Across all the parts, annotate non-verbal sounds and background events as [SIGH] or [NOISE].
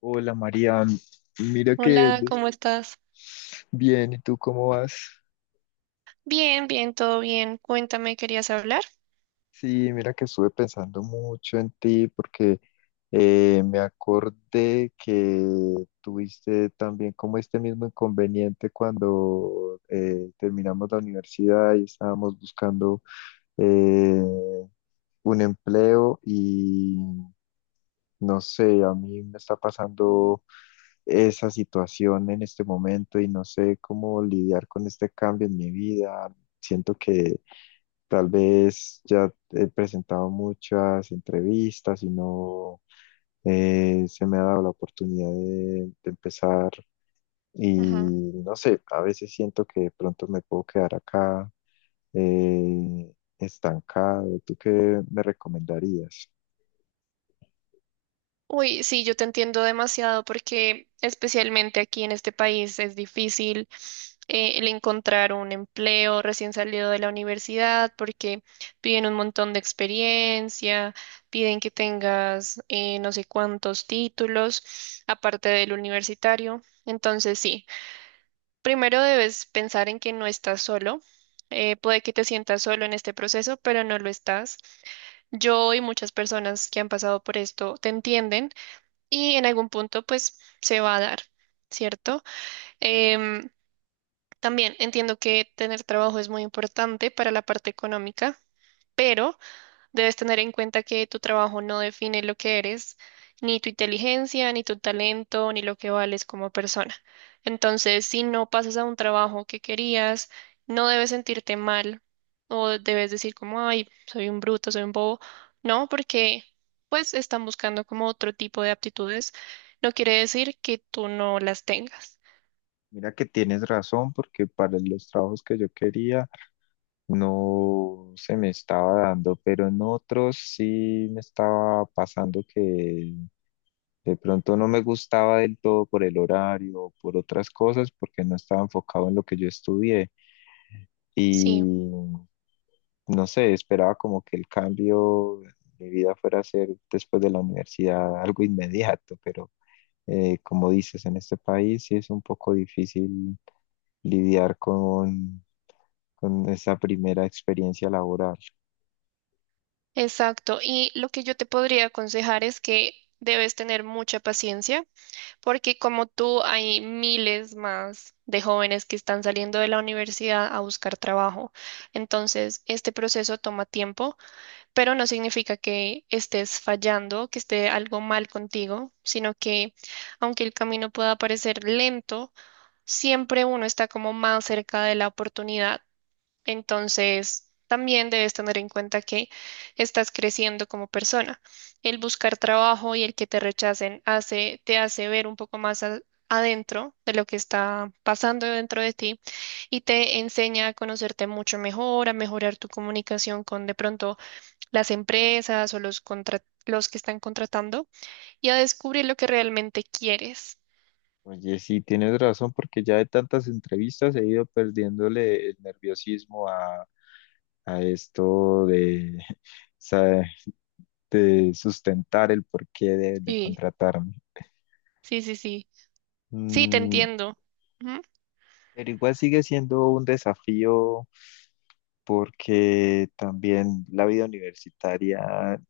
Hola María, mira que Hola, ¿cómo estás? bien, ¿y tú cómo vas? Bien, bien, todo bien. Cuéntame, ¿querías hablar? Sí, mira que estuve pensando mucho en ti porque me acordé que tuviste también como este mismo inconveniente cuando terminamos la universidad y estábamos buscando eh, un empleo. No sé, a mí me está pasando esa situación en este momento y no sé cómo lidiar con este cambio en mi vida. Siento que tal vez ya he presentado muchas entrevistas y no se me ha dado la oportunidad de empezar y Ajá. no sé, a veces siento que de pronto me puedo quedar acá eh, estancado. ¿Tú qué me recomendarías? Uy, sí, yo te entiendo demasiado porque especialmente aquí en este país es difícil, el encontrar un empleo recién salido de la universidad porque piden un montón de experiencia, piden que tengas no sé cuántos títulos aparte del universitario. Entonces, sí. Primero debes pensar en que no estás solo. Puede que te sientas solo en este proceso, pero no lo estás. Yo y muchas personas que han pasado por esto te entienden y en algún punto pues se va a dar, ¿cierto? Em, También entiendo que tener trabajo es muy importante para la parte económica, pero debes tener en cuenta que tu trabajo no define lo que eres, ni tu inteligencia, ni tu talento, ni lo que vales como persona. Entonces, si no pasas a un trabajo que querías, no debes sentirte mal o debes decir como, ay, soy un bruto, soy un bobo. No, porque pues están buscando como otro tipo de aptitudes. No quiere decir que tú no las tengas. Mira que tienes razón, porque para los trabajos que yo quería no se me estaba dando, pero en otros sí me estaba pasando que de pronto no me gustaba del todo por el horario, por otras cosas, porque no estaba enfocado en lo que yo estudié. Sí, Y no sé, esperaba como que el cambio de mi vida fuera a ser después de la universidad algo inmediato, pero como dices, en este país sí es un poco difícil lidiar con esa primera experiencia laboral. exacto. Y lo que yo te podría aconsejar es que debes tener mucha paciencia, porque como tú, hay miles más de jóvenes que están saliendo de la universidad a buscar trabajo. Entonces, este proceso toma tiempo, pero no significa que estés fallando, que esté algo mal contigo, sino que aunque el camino pueda parecer lento, siempre uno está como más cerca de la oportunidad. Entonces, también debes tener en cuenta que estás creciendo como persona. El buscar trabajo y el que te rechacen hace, te hace ver un poco más a- adentro de lo que está pasando dentro de ti y te enseña a conocerte mucho mejor, a mejorar tu comunicación con de pronto las empresas o los los que están contratando y a descubrir lo que realmente quieres. Oye, sí, tienes razón, porque ya de tantas entrevistas he ido perdiéndole el nerviosismo a esto de, [LAUGHS] sa- de sustentar el porqué de Sí, contratarme. sí, sí, sí. Sí, te Mm, entiendo. Ujú. pero igual sigue siendo un desafío porque también la vida universitaria,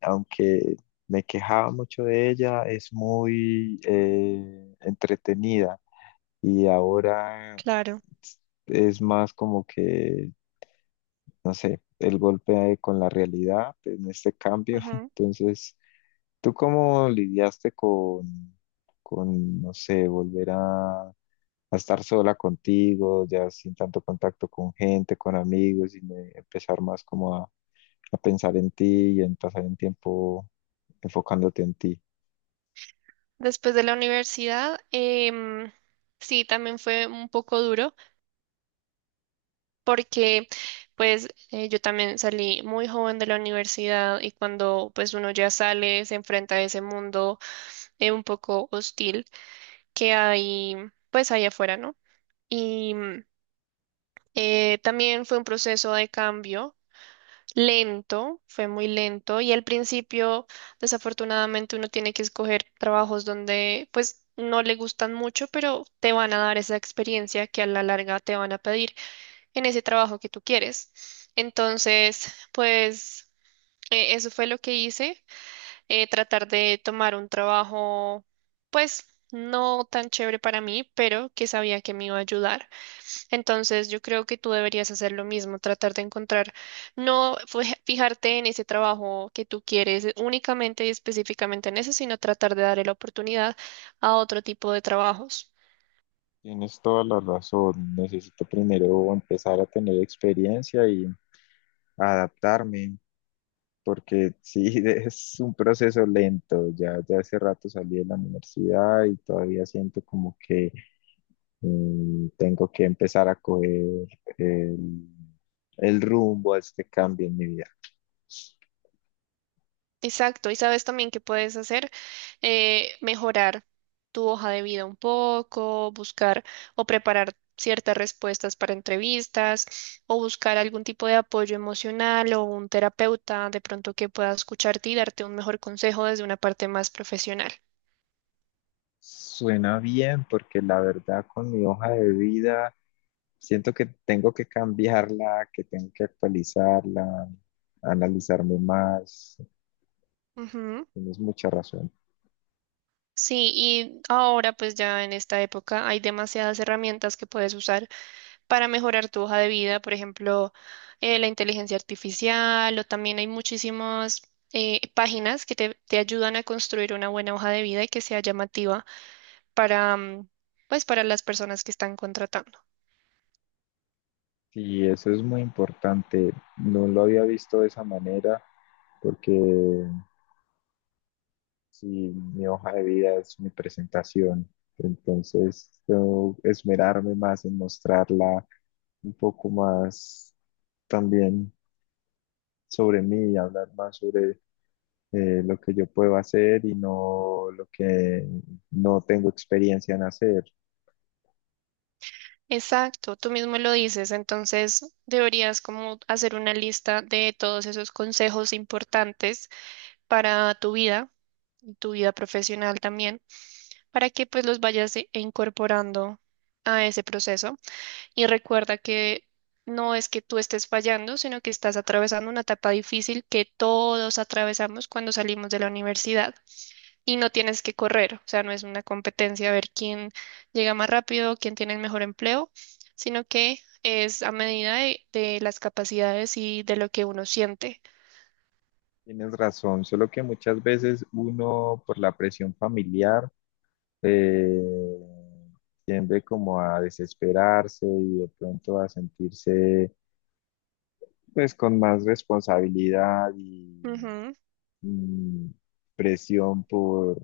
aunque me quejaba mucho de ella, es muy entretenida. Y ahora Claro. es más como que, no sé, el golpe con la realidad en este cambio. [LAUGHS] Entonces, ¿tú cómo lidiaste con, no sé, volver a estar sola contigo, ya sin tanto contacto con gente, con amigos, y empezar más como a pensar en ti y en pasar el tiempo enfocándote en ti? Después de la universidad, sí, también fue un poco duro porque pues yo también salí muy joven de la universidad y cuando pues uno ya sale se enfrenta a ese mundo, un poco hostil, que hay pues allá afuera, ¿no? Y también fue un proceso de cambio lento, fue muy lento y al principio desafortunadamente uno tiene que escoger trabajos donde pues no le gustan mucho, pero te van a dar esa experiencia que a la larga te van a pedir en ese trabajo que tú quieres. Entonces, pues eso fue lo que hice, tratar de tomar un trabajo pues no tan chévere para mí, pero que sabía que me iba a ayudar. Entonces, yo creo que tú deberías hacer lo mismo, tratar de encontrar, no fue- [LAUGHS] fijarte en ese trabajo que tú quieres únicamente y específicamente en eso, sino tratar de darle la oportunidad a otro tipo de trabajos. Tienes toda la razón. Necesito primero empezar a tener experiencia y adaptarme. Porque sí, [LAUGHS] es un proceso lento. Ya hace rato salí de la universidad y todavía siento como que tengo que empezar a coger el, el rumbo a este cambio en mi vida. Exacto, y sabes también que puedes hacer, mejorar tu hoja de vida un poco, buscar o preparar ciertas respuestas para entrevistas o buscar algún tipo de apoyo emocional o un terapeuta de pronto que pueda escucharte y darte un mejor consejo desde una parte más profesional. Suena bien porque la verdad con mi hoja de vida siento que tengo que cambiarla, que tengo que actualizarla, analizarme más. Ujú. Tienes mucha razón. Sí, y ahora pues ya en esta época hay demasiadas herramientas que puedes usar para mejorar tu hoja de vida, por ejemplo, la inteligencia artificial o también hay muchísimas páginas que te ayudan a construir una buena hoja de vida y que sea llamativa para, mm, pues, para las personas que están contratando. Sí, eso es muy importante. No lo había visto de esa manera porque si mi hoja de vida es mi presentación, entonces tengo que esmerarme más en mostrarla un poco más también sobre mí, y hablar más sobre lo que yo puedo hacer y no lo que no tengo experiencia en hacer. Exacto, tú mismo lo dices, entonces deberías como hacer una lista de todos esos consejos importantes para tu vida, y tu vida profesional también, para que pues los vayas incorporando a ese proceso. Y recuerda que no es que tú estés fallando, sino que estás atravesando una etapa difícil que todos atravesamos cuando salimos de la universidad. Y no tienes que correr, o sea, no es una competencia a ver quién llega más rápido, quién tiene el mejor empleo, sino que es a medida de las capacidades y de lo que uno siente. Tienes razón, solo que muchas veces uno por la presión familiar eh, tiende como a desesperarse y de pronto a sentirse pues con más responsabilidad y Ujú. mm, presión por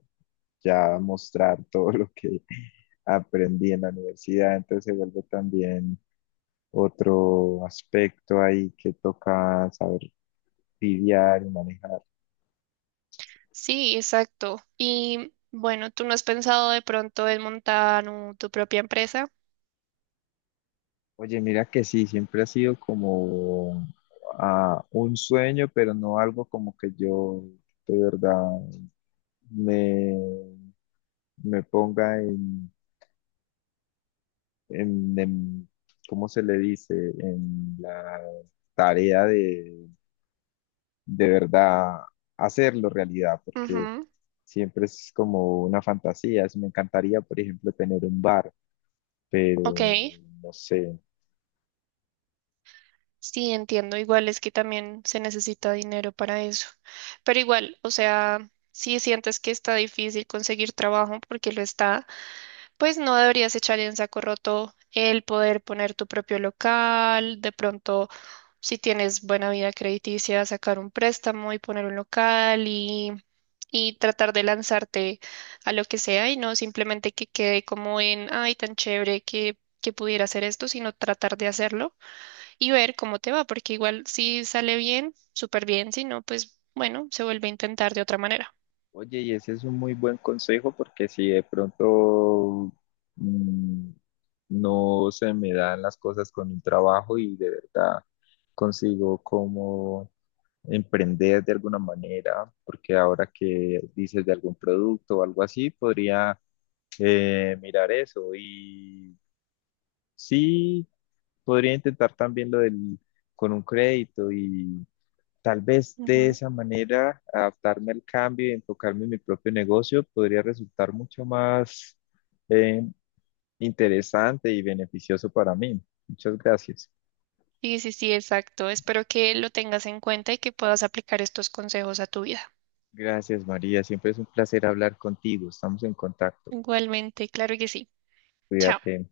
ya mostrar [LAUGHS] todo lo que [LAUGHS] aprendí en la universidad, entonces se vuelve también otro aspecto ahí que toca saber lidiar y manejar. Sí, exacto. Y bueno, ¿tú no has pensado de pronto en montar tu propia empresa? Oye, mira que sí, siempre ha sido como ah, un sueño, pero no algo como que yo de verdad me, me ponga en, en, en- ¿cómo se le dice? En la tarea de verdad hacerlo realidad, porque Ujú. siempre es como una fantasía. Me encantaría, por ejemplo, tener un bar, Ok. pero no sé. Sí, entiendo. Igual es que también se necesita dinero para eso. Pero igual, o sea, si sientes que está difícil conseguir trabajo porque lo está, pues no deberías echar en saco roto el poder poner tu propio local, de pronto, si tienes buena vida crediticia, sacar un préstamo y poner un local y tratar de lanzarte a lo que sea y no simplemente que quede como en, ay, tan chévere que pudiera hacer esto, sino tratar de hacerlo y ver cómo te va, porque igual si sale bien, súper bien, si no, pues bueno, se vuelve a intentar de otra manera. Oye, y ese es un muy buen consejo porque si de pronto mm, no se me dan las cosas con un trabajo y de verdad consigo cómo emprender de alguna manera, porque ahora que dices de algún producto o algo así, podría mirar eso y sí, podría intentar también lo del con un crédito. Tal vez de esa manera, adaptarme al cambio y enfocarme en mi propio negocio podría resultar mucho más eh, interesante y beneficioso para mí. Muchas gracias. Sí, sí, sí, exacto. Espero que lo tengas en cuenta y que puedas aplicar estos consejos a tu vida. Gracias, María. Siempre es un placer hablar contigo. Estamos en contacto. Igualmente, claro que sí. Chao. Cuídate.